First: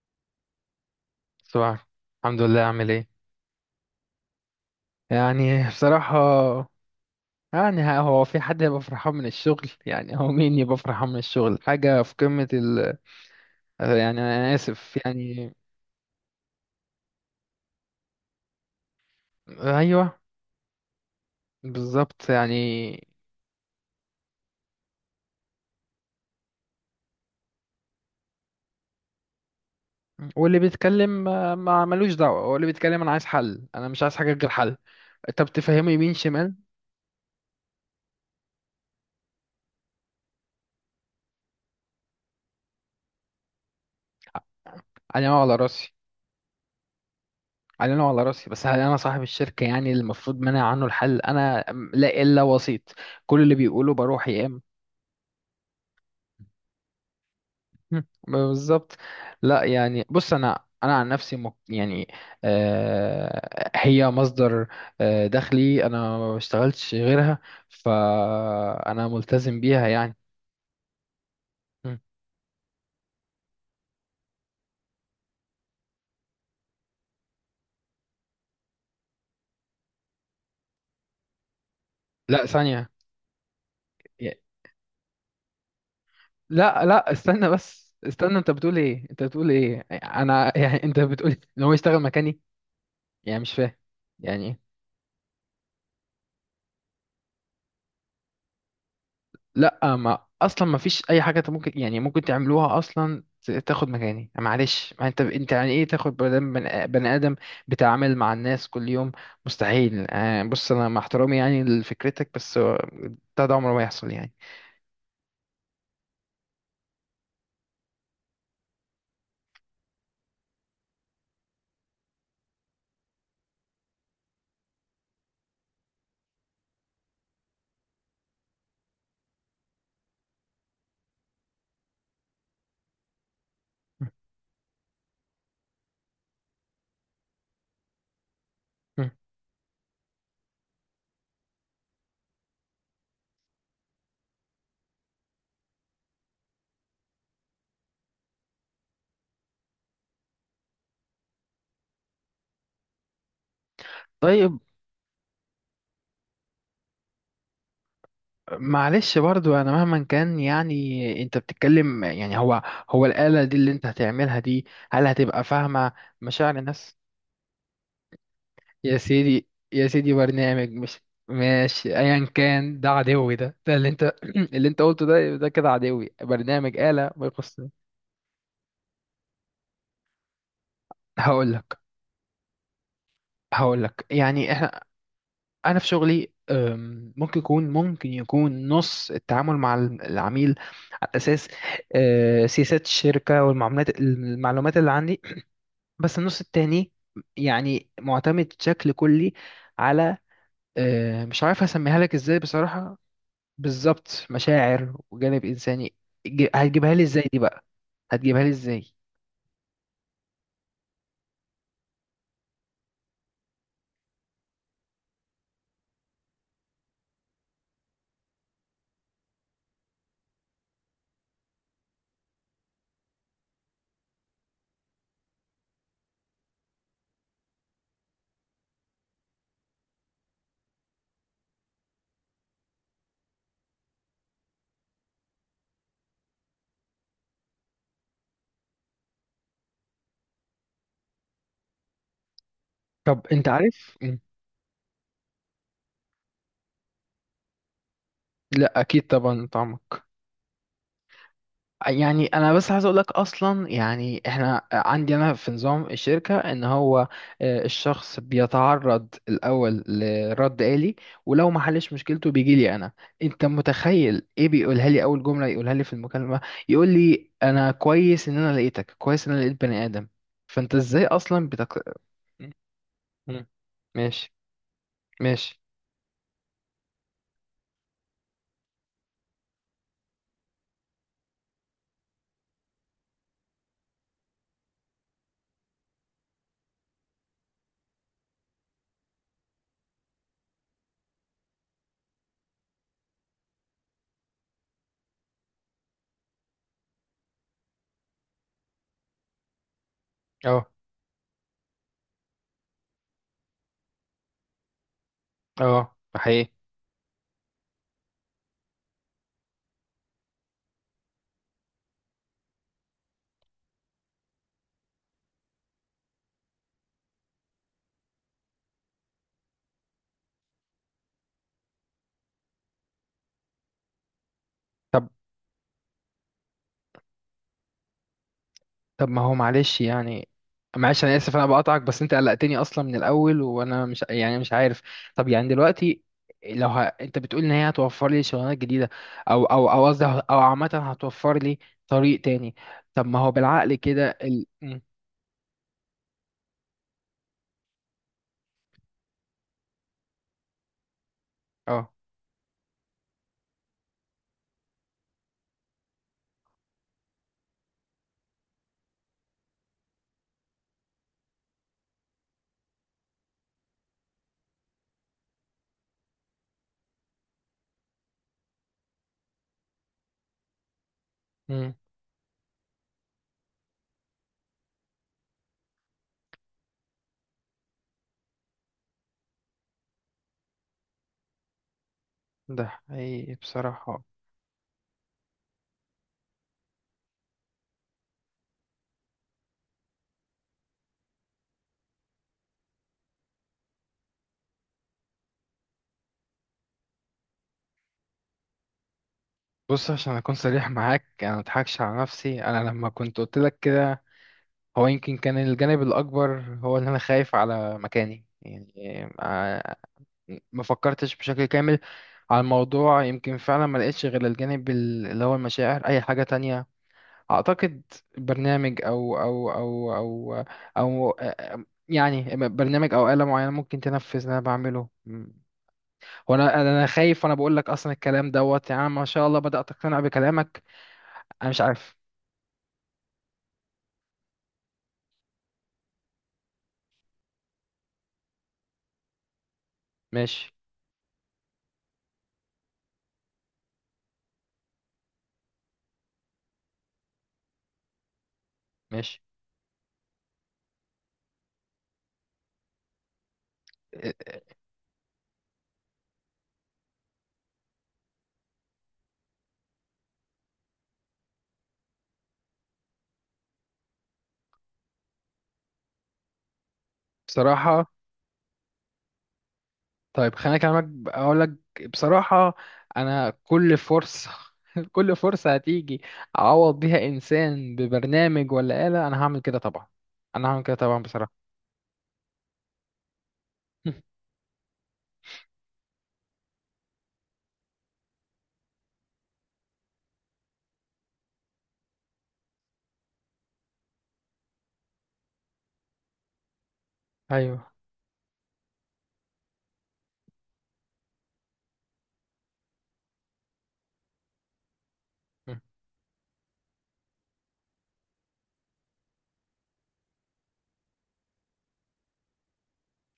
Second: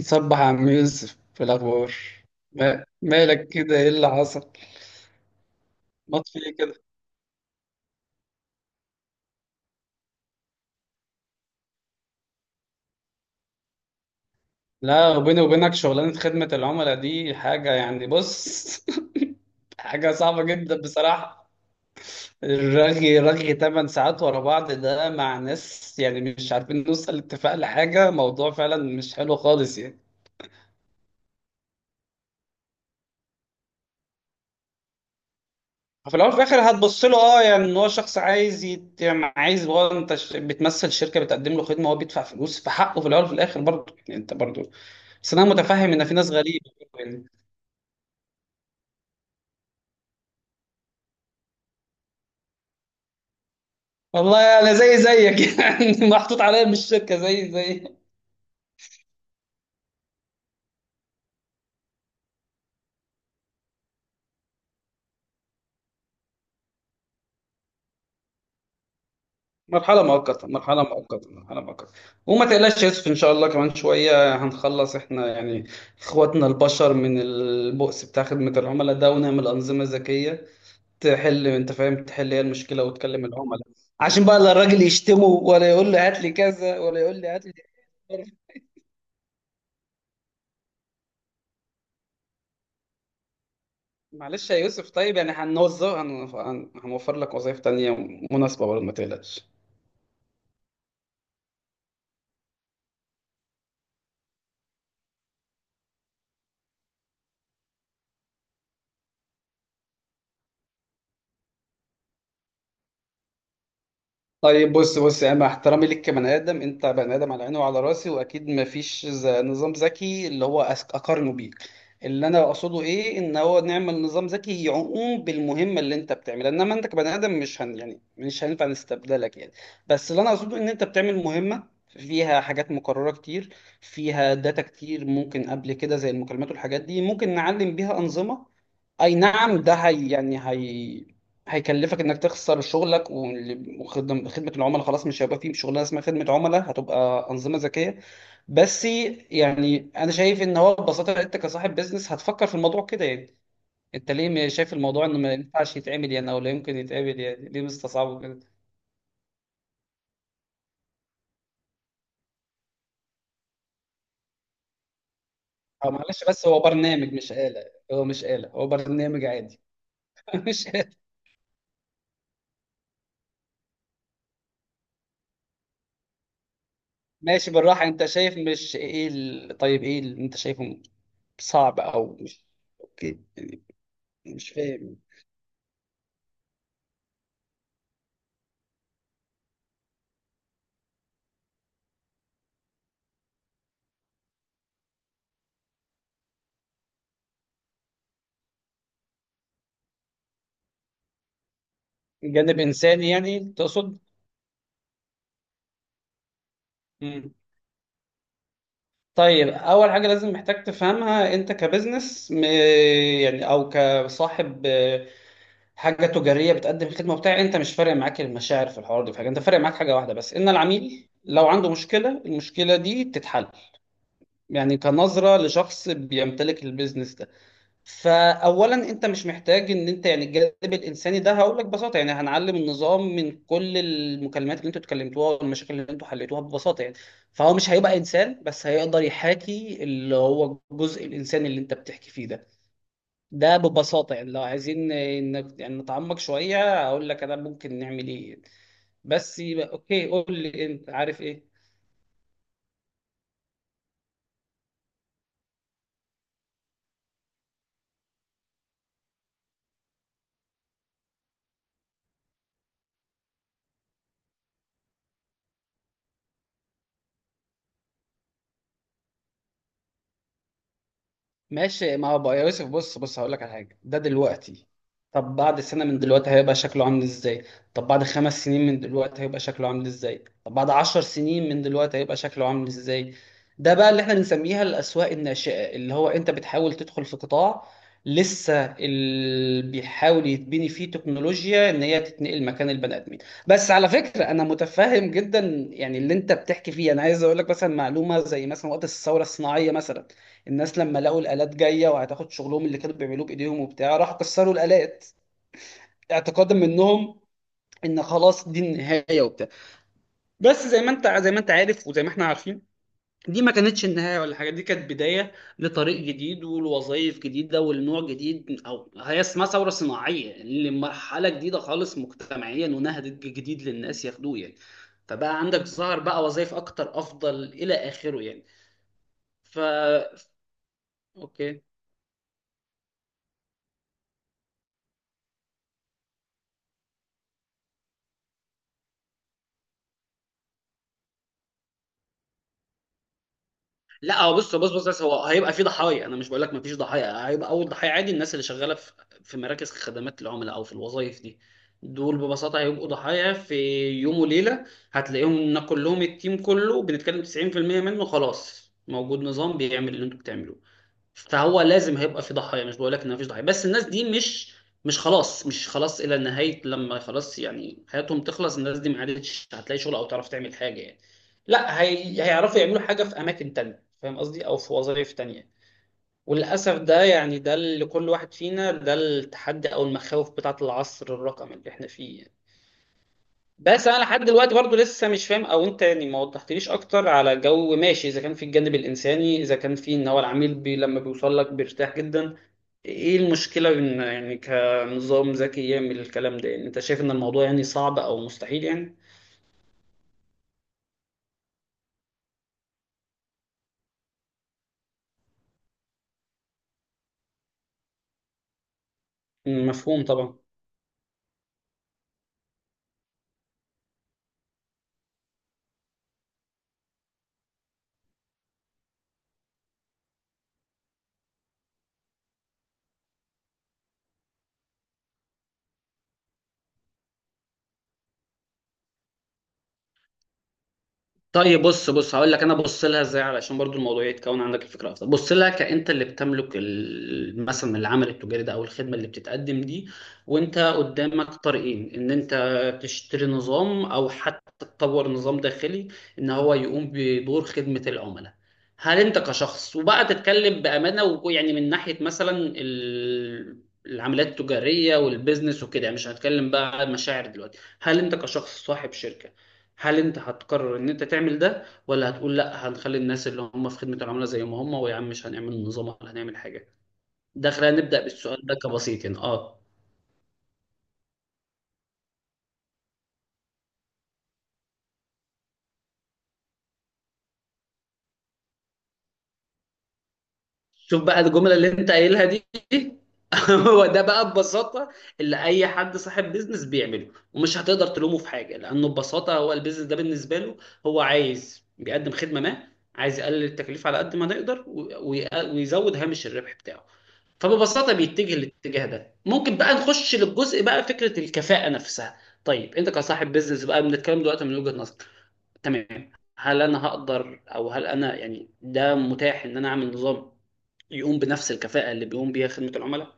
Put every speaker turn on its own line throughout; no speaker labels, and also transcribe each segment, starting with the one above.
صبح يا عم يوسف في
صباح.
الأخبار.
الحمد لله،
ما-
عامل ايه؟
مالك كده، إيه اللي حصل؟
يعني بصراحة.
مات في إيه كده؟
يعني هو في حد هيبقى فرحان من الشغل؟ يعني هو مين يبقى فرحان من الشغل؟ حاجة في قمة يعني أنا آسف
لا، وبيني
يعني.
وبينك شغلانة خدمة العملاء دي حاجة بص، حاجة
أيوه.
صعبة جدا بصراحة.
بالظبط يعني.
الرغي رغي 8 ساعات ورا بعض ده مع ناس مش عارفين نوصل لاتفاق لحاجة، موضوع فعلا مش حلو خالص يعني.
واللي بيتكلم ما ملوش دعوة، هو اللي بيتكلم. أنا عايز حل، أنا مش عايز حاجة غير حل. طب تفهمه يمين
في الأول وفي
شمال.
الآخر هتبص له، أه، يعني إن هو شخص عايز يعني عايز، هو أنت بتمثل شركة بتقدم له خدمة وهو بيدفع فلوس، فحقه في الأول وفي الآخر برضه، يعني أنت برضه.
علينا
بس انا
وعلى
متفهم
راسي.
ان في ناس غريبه يعني.
علينا وعلى راسي، بس هل انا صاحب الشركه يعني المفروض منع عنه الحل انا؟ لا، الا وسيط. كل اللي بيقوله بروح يا
والله
اما.
انا زي زيك يعني محطوط عليا من الشركه زي زي.
مم، بالظبط. لا، يعني بص، انا عن نفسي مك... يعني آه، هي مصدر. آه، دخلي انا ما بشتغلتش غيرها. فانا ملتزم بيها
مرحله
يعني.
مؤقته، مرحله مؤقته، مرحله مؤقته.
مم.
وما تقلقش يا يوسف، ان شاء الله كمان شويه هنخلص احنا يعني اخواتنا البشر من البؤس بتاع خدمه العملاء ده، ونعمل انظمه ذكيه تحل، انت فاهم، تحل هي
لا،
المشكله
ثانية.
وتكلم العملاء. عشان
ي-
بقى لا الراجل يشتمه ولا يقول له هات لي كذا
لا
ولا
لا،
يقول لي هات
استنى
لي.
بس استنى، انت بتقول ايه؟ انت بتقول ايه؟ انا يعني، انت بتقول ان هو يشتغل مكاني؟ يعني مش فاهم. يعني
معلش يا
إيه؟
يوسف، طيب يعني هنوظف هنوفر لك وظائف تانية مناسبة برضه، ما تقلقش.
لا، ما اصلا ما فيش اي حاجه، انت ممكن يعني ممكن تعملوها اصلا، تاخد مكاني. معلش، ما انت يعني ايه، تاخد بني آدم، بني آدم بتعامل مع الناس كل يوم؟ مستحيل. بص، انا مع احترامي يعني لفكرتك، بس ده عمره ما يحصل يعني.
طيب بص بص، يعني مع احترامي ليك كبني ادم، انت بني ادم على عيني وعلى راسي، واكيد ما فيش نظام ذكي اللي هو اقارنه بيك. اللي انا اقصده ايه، ان هو نعمل نظام ذكي يقوم بالمهمه اللي انت بتعملها، انما انت كبني ادم مش هينفع نستبدلك يعني. بس اللي انا اقصده ان انت بتعمل مهمه فيها حاجات مكرره كتير، فيها داتا كتير ممكن قبل كده زي المكالمات والحاجات دي، ممكن نعلم بيها انظمه.
مم.
اي نعم، ده هي يعني هي هيكلفك انك تخسر شغلك، خدمه العملاء خلاص مش هيبقى فيه شغلانه اسمها خدمه عملاء، هتبقى انظمه ذكيه بس. يعني انا شايف ان هو ببساطه انت كصاحب بيزنس هتفكر في الموضوع كده يعني. انت ليه ما
طيب.
شايف الموضوع انه ما ينفعش يتعمل يعني، او لا يمكن يتعمل، يعني ليه مستصعبه كده؟
معلش برضو، انا مهما كان يعني انت بتتكلم، يعني هو الآلة دي اللي انت هتعملها دي، هل هتبقى
أو
فاهمة
معلش، بس
مشاعر
هو
الناس؟
برنامج مش آلة، هو مش آلة، هو
يا
برنامج
سيدي
عادي.
يا سيدي،
مش
برنامج
آلة.
مش... ماشي، ايا كان. ده عدوي، ده اللي انت اللي انت قلته، ده كده عدوي، برنامج، آلة، ما
ماشي
يخصني.
بالراحه، انت شايف مش ايه طيب ايه اللي انت شايفه
هقول لك.
صعب او مش؟ اوكي. يعني.
هقول لك،
مش
يعني احنا،
فاهم.
انا في شغلي، ممكن يكون نص التعامل مع العميل على اساس، سياسات الشركة والمعلومات، اللي عندي. بس النص التاني يعني معتمد بشكل كلي على، مش عارف هسميها لك ازاي
جانب
بصراحة.
انساني يعني تقصد؟
بالظبط، مشاعر وجانب انساني. هتجيبها لي ازاي
مم.
دي بقى؟ هتجيبها لي ازاي؟
طيب اول حاجه لازم محتاج تفهمها، انت كبزنس يعني او كصاحب، آه، حاجه تجاريه بتقدم خدمه وبتاع، انت مش فارق معاك المشاعر في الحوار ده، في حاجه انت فارق معاك، حاجه واحده بس، ان العميل لو عنده مشكله، المشكله دي تتحل. يعني كنظره لشخص بيمتلك البيزنس ده. فاولا انت مش محتاج ان انت يعني الجانب الانساني ده، هقول لك ببساطه يعني هنعلم النظام من كل المكالمات اللي انتوا اتكلمتوها والمشاكل اللي انتوا حليتوها، ببساطه يعني. فهو مش هيبقى انسان، بس هيقدر يحاكي اللي هو الجزء الانساني اللي انت بتحكي فيه ده.
طب انت
ده
عارف
ببساطه يعني، لو عايزين يعني نتعمق شويه، اقول لك انا ممكن نعمل ايه يعني.
لا، اكيد
بس
طبعا
يبقى
طعمك.
اوكي، قول لي انت عارف ايه.
يعني انا بس عايز اقول لك، اصلا يعني احنا عندي انا في نظام الشركه ان هو الشخص بيتعرض الاول لرد آلي، ولو ما حلش مشكلته بيجي لي انا. انت متخيل ايه بيقولها لي اول جمله يقولها لي في المكالمه؟ يقول لي: انا كويس ان انا لقيتك، كويس ان انا لقيت بني ادم. فانت ازاي اصلا
ماشي، ما هو بقى يا يوسف بص بص، هقول لك
مم.
على حاجه ده
ماشي.
دلوقتي. طب
ماشي.
بعد سنه من دلوقتي هيبقى شكله عامل ازاي؟ طب بعد خمس سنين من دلوقتي هيبقى شكله عامل ازاي؟ طب بعد عشر سنين من دلوقتي هيبقى شكله عامل ازاي؟ ده بقى اللي احنا بنسميها الاسواق الناشئه، اللي هو انت بتحاول تدخل في قطاع لسه اللي بيحاول يتبني فيه تكنولوجيا ان هي تتنقل مكان البني ادمين. بس على فكره انا متفهم جدا يعني اللي انت بتحكي فيه. انا عايز اقول لك مثلا معلومه، زي مثلا وقت الثوره الصناعيه مثلا،
اه.
الناس لما لقوا الآلات جاية وهتاخد شغلهم اللي كانوا بيعملوه بإيديهم وبتاع، راحوا كسروا الآلات
اه، ده حقيقي.
اعتقادا منهم ان خلاص دي النهاية وبتاع. بس زي ما انت، زي ما انت عارف، وزي ما احنا عارفين، دي ما كانتش النهاية ولا حاجة، دي كانت بداية لطريق جديد ولوظائف جديدة ولنوع جديد، او هي اسمها ثورة صناعية، يعني لمرحلة جديدة خالص مجتمعيا ونهج جديد للناس ياخدوه يعني.
طب.
فبقى عندك، ظهر بقى وظائف اكتر افضل الى اخره يعني.
طب ما هو
ف
معلش يعني، معلش انا اسف انا
اوكي.
بقطعك، بس انت قلقتني اصلا من الاول، وانا مش يعني مش عارف. طب يعني دلوقتي، لو انت بتقول ان هي هتوفر لي شغلانات جديده، او او او قصدي، او عامه هتوفر لي طريق تاني. طب ما هو بالعقل كده
لا هو بص بص
مم.
بص، بس هو هيبقى في ضحايا، انا مش بقول لك ما فيش ضحايا، هيبقى اول ضحايا عادي الناس اللي شغاله في في مراكز خدمات العملاء او في الوظائف دي.
اه.
دول ببساطه هيبقوا ضحايا في يوم وليله، هتلاقيهم ان كلهم، التيم كله بنتكلم 90% منه خلاص موجود نظام بيعمل اللي انتوا بتعملوه. فهو لازم هيبقى في ضحايا، مش بقول لك ان مفيش ضحايا، بس الناس دي مش، مش خلاص، مش خلاص الى نهايه لما خلاص يعني حياتهم تخلص، الناس دي ما عادتش هتلاقي شغل او تعرف تعمل حاجه يعني،
مم.
لا هيعرفوا يعملوا حاجه في اماكن تانية، فاهم قصدي، او في وظائف تانية. وللاسف ده يعني، ده اللي كل واحد فينا، ده التحدي او المخاوف بتاعه العصر الرقمي اللي احنا فيه يعني.
ده حقيقي
بس
بصراحه.
انا لحد دلوقتي برضو لسه مش فاهم، او انت يعني ما وضحتليش اكتر على جو، ماشي اذا كان في الجانب الانساني، اذا كان في ان هو العميل بي لما بيوصل لك بيرتاح جدا، ايه المشكلة ان يعني كنظام ذكي يعمل الكلام ده؟ يعني انت شايف ان الموضوع يعني صعب او مستحيل يعني؟
بص، عشان اكون صريح معاك، انا ما اضحكش على نفسي. انا لما كنت قلت لك كده، هو يمكن كان الجانب الأكبر هو إن أنا خايف على مكاني يعني. آه،
مفهوم طبعا.
ما فكرتش بشكل كامل على الموضوع. يمكن فعلا ما لقيتش غير الجانب اللي هو المشاعر، أي حاجة تانية. أعتقد برنامج أو أو يعني برنامج أو آلة معينة ممكن تنفذ اللي أنا بعمله وأنا خايف، وأنا بقول لك أصلا الكلام دوت، يعني أنا ما شاء الله بدأت أقتنع بكلامك. أنا مش
طيب بص
عارف.
بص، هقول لك انا بص لها ازاي، علشان برضو الموضوع يتكون عندك الفكره افضل. بص، لها كانت اللي بتملك مثلا العمل التجاري ده او الخدمه اللي بتتقدم دي،
ماشي.
وانت قدامك طريقين، ان انت تشتري نظام او حتى تطور نظام داخلي ان هو يقوم بدور خدمه العملاء. هل انت
ماشي.
كشخص، وبقى تتكلم بامانه، ويعني من ناحيه مثلا العمليات التجاريه والبيزنس وكده يعني، مش هنتكلم بقى عن مشاعر دلوقتي، هل انت كشخص صاحب شركه هل انت هتقرر ان انت تعمل ده، ولا هتقول لا هنخلي الناس اللي هم في خدمة العملاء زي ما هم ويا عم مش هنعمل نظام ولا هنعمل حاجة؟ ده خلينا
بصراحة.
نبدأ بالسؤال ده كبسيط يعني، اه.
طيب، خليني اكلمك، اقول لك بصراحة. انا كل فرصة كل فرصة هتيجي اعوض بيها انسان ببرنامج ولا آلة، انا هعمل كده طبعا. انا هعمل كده طبعا
شوف بقى
بصراحة.
الجملة اللي انت قايلها دي، هو ده بقى ببساطة اللي أي حد صاحب بيزنس بيعمله، ومش هتقدر تلومه في حاجة، لأنه ببساطة هو البيزنس ده بالنسبة له، هو عايز بيقدم خدمة ما، عايز يقلل التكلفة على قد ما نقدر، ويزود هامش الربح بتاعه.
ايوه.
فببساطة بيتجه للاتجاه ده. ممكن بقى نخش للجزء بقى فكرة الكفاءة نفسها. طيب انت كصاحب بيزنس بقى، بنتكلم دلوقتي من وجهة نظرك، تمام، هل انا هقدر، او هل انا يعني ده متاح ان انا اعمل نظام يقوم بنفس الكفاءة اللي بيقوم بيها خدمة العملاء؟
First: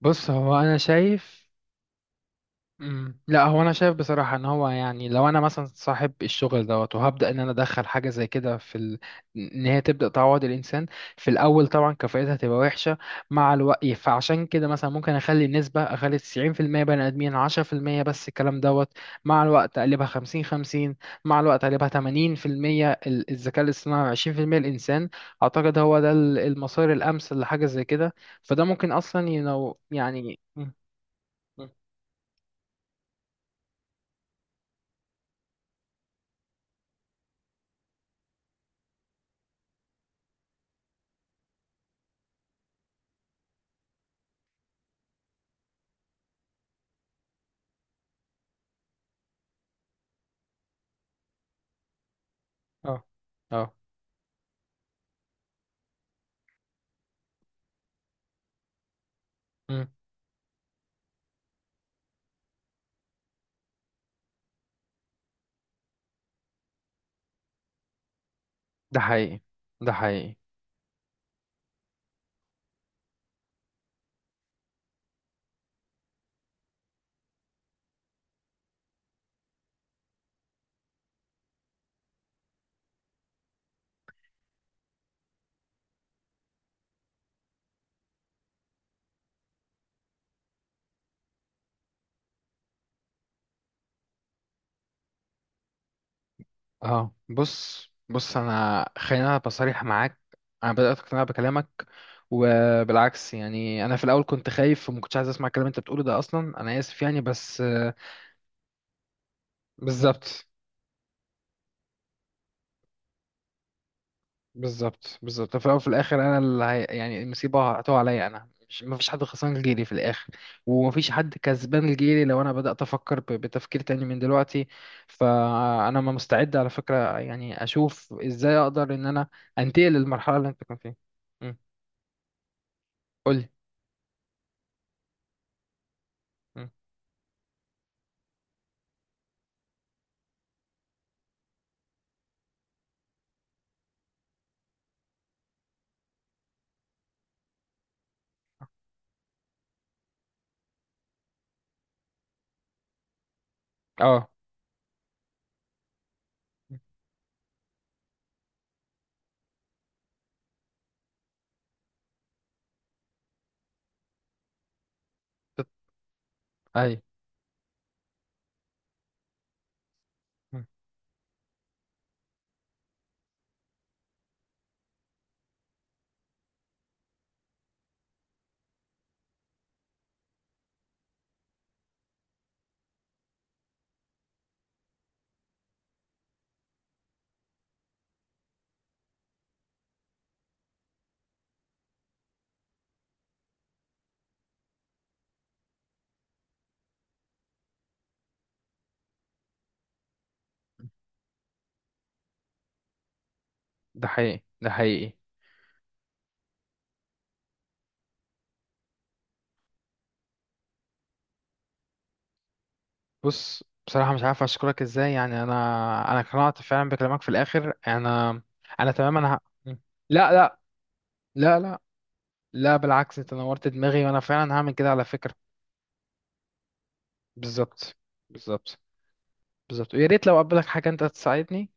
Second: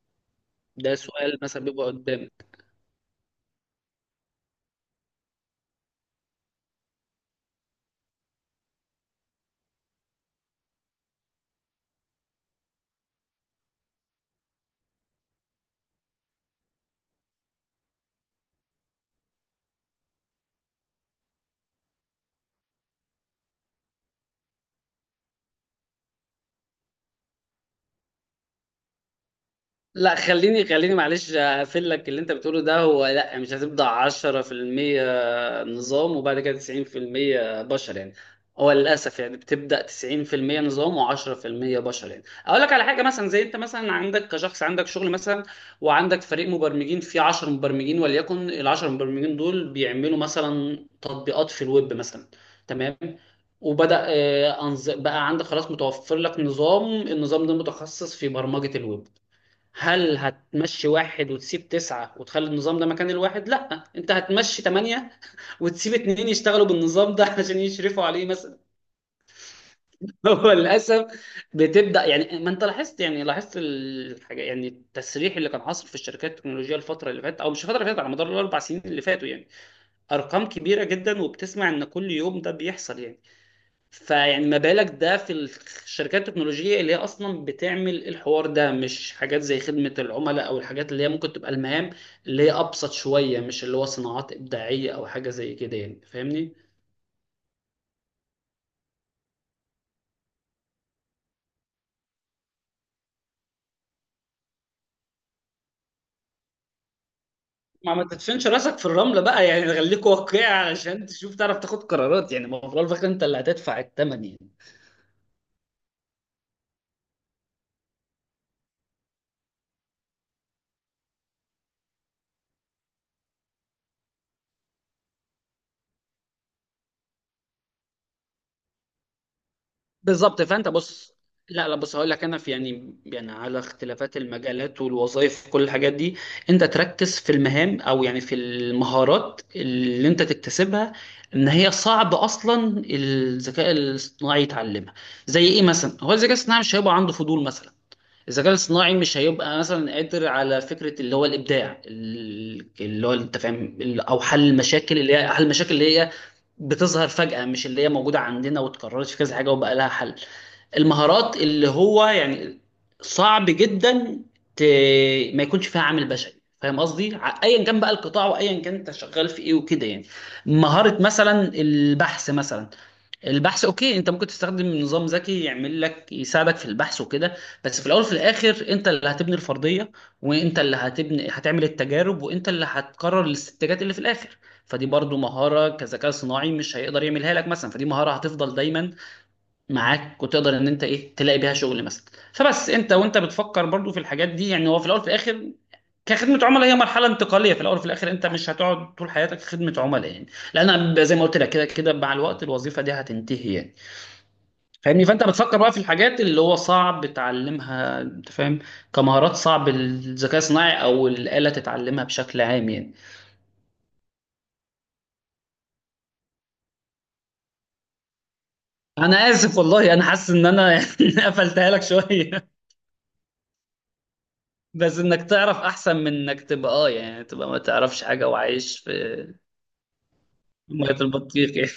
بص، هو انا
ده سؤال
شايف.
مثلا بيبقى قدامي.
مم. لا، هو انا شايف بصراحه ان هو يعني لو انا مثلا صاحب الشغل دوت، وهبدا ان انا ادخل حاجه زي كده في ان هي تبدا تعوض الانسان. في الاول طبعا كفاءتها هتبقى وحشه. مع الوقت، فعشان كده مثلا ممكن اخلي 90% بني ادمين، 10% بس الكلام دوت. مع الوقت اقلبها 50-50. مع الوقت اقلبها 80% الذكاء الاصطناعي، 20% الانسان. اعتقد هو ده المسار الامثل لحاجه زي كده. فده ممكن اصلا
لا
يعني
خليني خليني، معلش
مم.
هقفل لك اللي انت بتقوله ده، هو لا مش هتبدأ 10% نظام وبعد كده 90% بشر يعني، هو للأسف يعني بتبدأ 90% نظام و10% بشر يعني. أقول لك على حاجة، مثلا زي أنت مثلا عندك كشخص، عندك شغل مثلا، وعندك فريق مبرمجين فيه 10 مبرمجين، وليكن ال 10 مبرمجين دول بيعملوا مثلا تطبيقات في الويب مثلا،
اه.
تمام؟
اه.
وبدأ، آه، بقى عندك خلاص متوفر لك نظام، النظام ده متخصص في برمجة الويب.
مم.
هل هتمشي واحد وتسيب تسعة وتخلي النظام ده مكان الواحد؟ لا، انت هتمشي تمانية وتسيب اتنين يشتغلوا بالنظام ده علشان يشرفوا عليه مثلا.
ده حقيقي، ده حقيقي.
هو للأسف بتبدأ يعني، ما انت لاحظت يعني، لاحظت الحاجة يعني، التسريح اللي كان حاصل في الشركات التكنولوجية الفترة اللي فاتت، أو مش الفترة اللي فاتت، على مدار الأربع سنين اللي فاتوا يعني، أرقام كبيرة جدا، وبتسمع إن كل يوم ده بيحصل يعني. فيعني ما بالك ده في الشركات التكنولوجية اللي هي أصلا بتعمل الحوار ده، مش حاجات زي خدمة العملاء أو الحاجات اللي هي ممكن تبقى المهام اللي هي أبسط شوية، مش اللي هو صناعات إبداعية أو حاجة زي كده يعني، فاهمني؟
اه، بص بص، انا خلينا أنا بصريح معاك. انا بدات اقتنع بكلامك، وبالعكس. يعني انا في الاول كنت خايف وما كنتش عايز اسمع الكلام اللي انت بتقوله ده اصلا، انا اسف يعني، بس
ما تدفنش راسك في الرملة بقى يعني، خليك واقعي
بالظبط.
علشان تشوف، تعرف تاخد قرارات، يعني ما هو في الأول وفي الآخر أنت اللي هتدفع الثمن يعني.
بالظبط، بالظبط، في الأول وفي الآخر أنا اللي يعني المصيبة هتقع عليا، أنا مش، مفيش حد خسران غيري في الآخر. ومفيش حد كسبان غيري لو أنا بدأت أفكر بتفكير تاني من دلوقتي. فأنا ما مستعد على فكرة، يعني أشوف إزاي أقدر إن أنا أنتقل للمرحلة
بالظبط.
اللي أنت
فانت
كنت فيها.
بص،
مم.
لا لا بص، هقول لك، انا في يعني يعني
قولي.
على اختلافات المجالات والوظائف كل الحاجات دي، انت
مم.
تركز في المهام او يعني في المهارات اللي انت تكتسبها، ان هي صعب اصلا الذكاء الاصطناعي يتعلمها. زي ايه مثلا؟ هو الذكاء الاصطناعي مش هيبقى عنده فضول مثلا، الذكاء الاصطناعي مش هيبقى مثلا قادر على فكرة اللي هو الإبداع اللي هو، انت فاهم، أو
أه.
حل المشاكل، اللي هي حل المشاكل اللي هي
مم.
بتظهر فجأة، مش اللي هي موجودة عندنا واتكررت في كذا حاجة وبقى لها حل. المهارات اللي هو يعني صعب جدا ت... ما يكونش
تت-
فيها عامل بشري، فاهم
أي.
قصدي؟ ايا كان بقى القطاع، وايا كان انت شغال في ايه وكده يعني.
مم.
مهارة مثلا البحث مثلا، البحث اوكي انت ممكن تستخدم نظام ذكي يعمل لك، يساعدك في البحث وكده، بس في الاول وفي الاخر انت اللي هتبني الفرضية، وانت اللي هتعمل التجارب، وانت اللي هتقرر الاستنتاجات اللي في الاخر. فدي برضو مهارة كذكاء صناعي مش هيقدر يعملها لك مثلا، فدي مهارة هتفضل دايما معاك، وتقدر ان انت ايه تلاقي بيها شغل مثلا. فبس انت وانت بتفكر برضو في الحاجات دي يعني، هو في الاول في الاخر كخدمة عملاء هي مرحلة انتقالية، في الأول وفي الآخر أنت مش هتقعد طول حياتك خدمة عملاء يعني، لأن أنا زي ما قلت لك كده كده مع الوقت الوظيفة دي هتنتهي يعني.
ده حقيقي، ده
فاهمني؟
حقيقي.
فأنت بتفكر بقى في الحاجات اللي هو صعب تعلمها، أنت فاهم، كمهارات صعب الذكاء الصناعي أو الآلة تتعلمها بشكل عام يعني.
بص، بصراحة مش عارف أشكرك إزاي، يعني أنا اقتنعت فعلا بكلامك. في الآخر أنا تمام.
أنا
أنا
آسف والله، أنا حاسس
لا
إن
لا.
أنا يعني
لا
قفلتها
لا.
لك شوية،
لا، بالعكس، انت نورت دماغي وانا فعلا هعمل كده
بس
على
انك
فكرة.
تعرف احسن من انك تبقى، اه يعني، تبقى ما
بالظبط.
تعرفش حاجه
بالظبط.
وعايش في
بالظبط، ويا ريت لو قابلك حاجة
ميه
انت
البطيخ
تساعدني.
يعني.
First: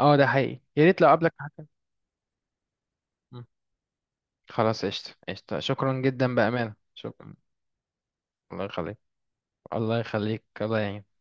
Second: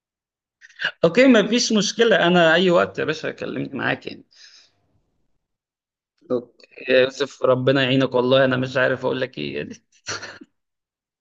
اه، ده حقيقي، يا ريت لو
اوكي،
قابلك
ما
حاجة.
فيش مشكله، انا اي وقت يا باشا
مم.
كلمني معاك يعني.
خلاص، قشطة قشطة، شكرا جدا،
اوكي
بأمانة
يا
شكرا.
يوسف، ربنا يعينك، والله انا
الله
مش
يخليك.
عارف اقول لك ايه.
الله يخليك، الله يعينك.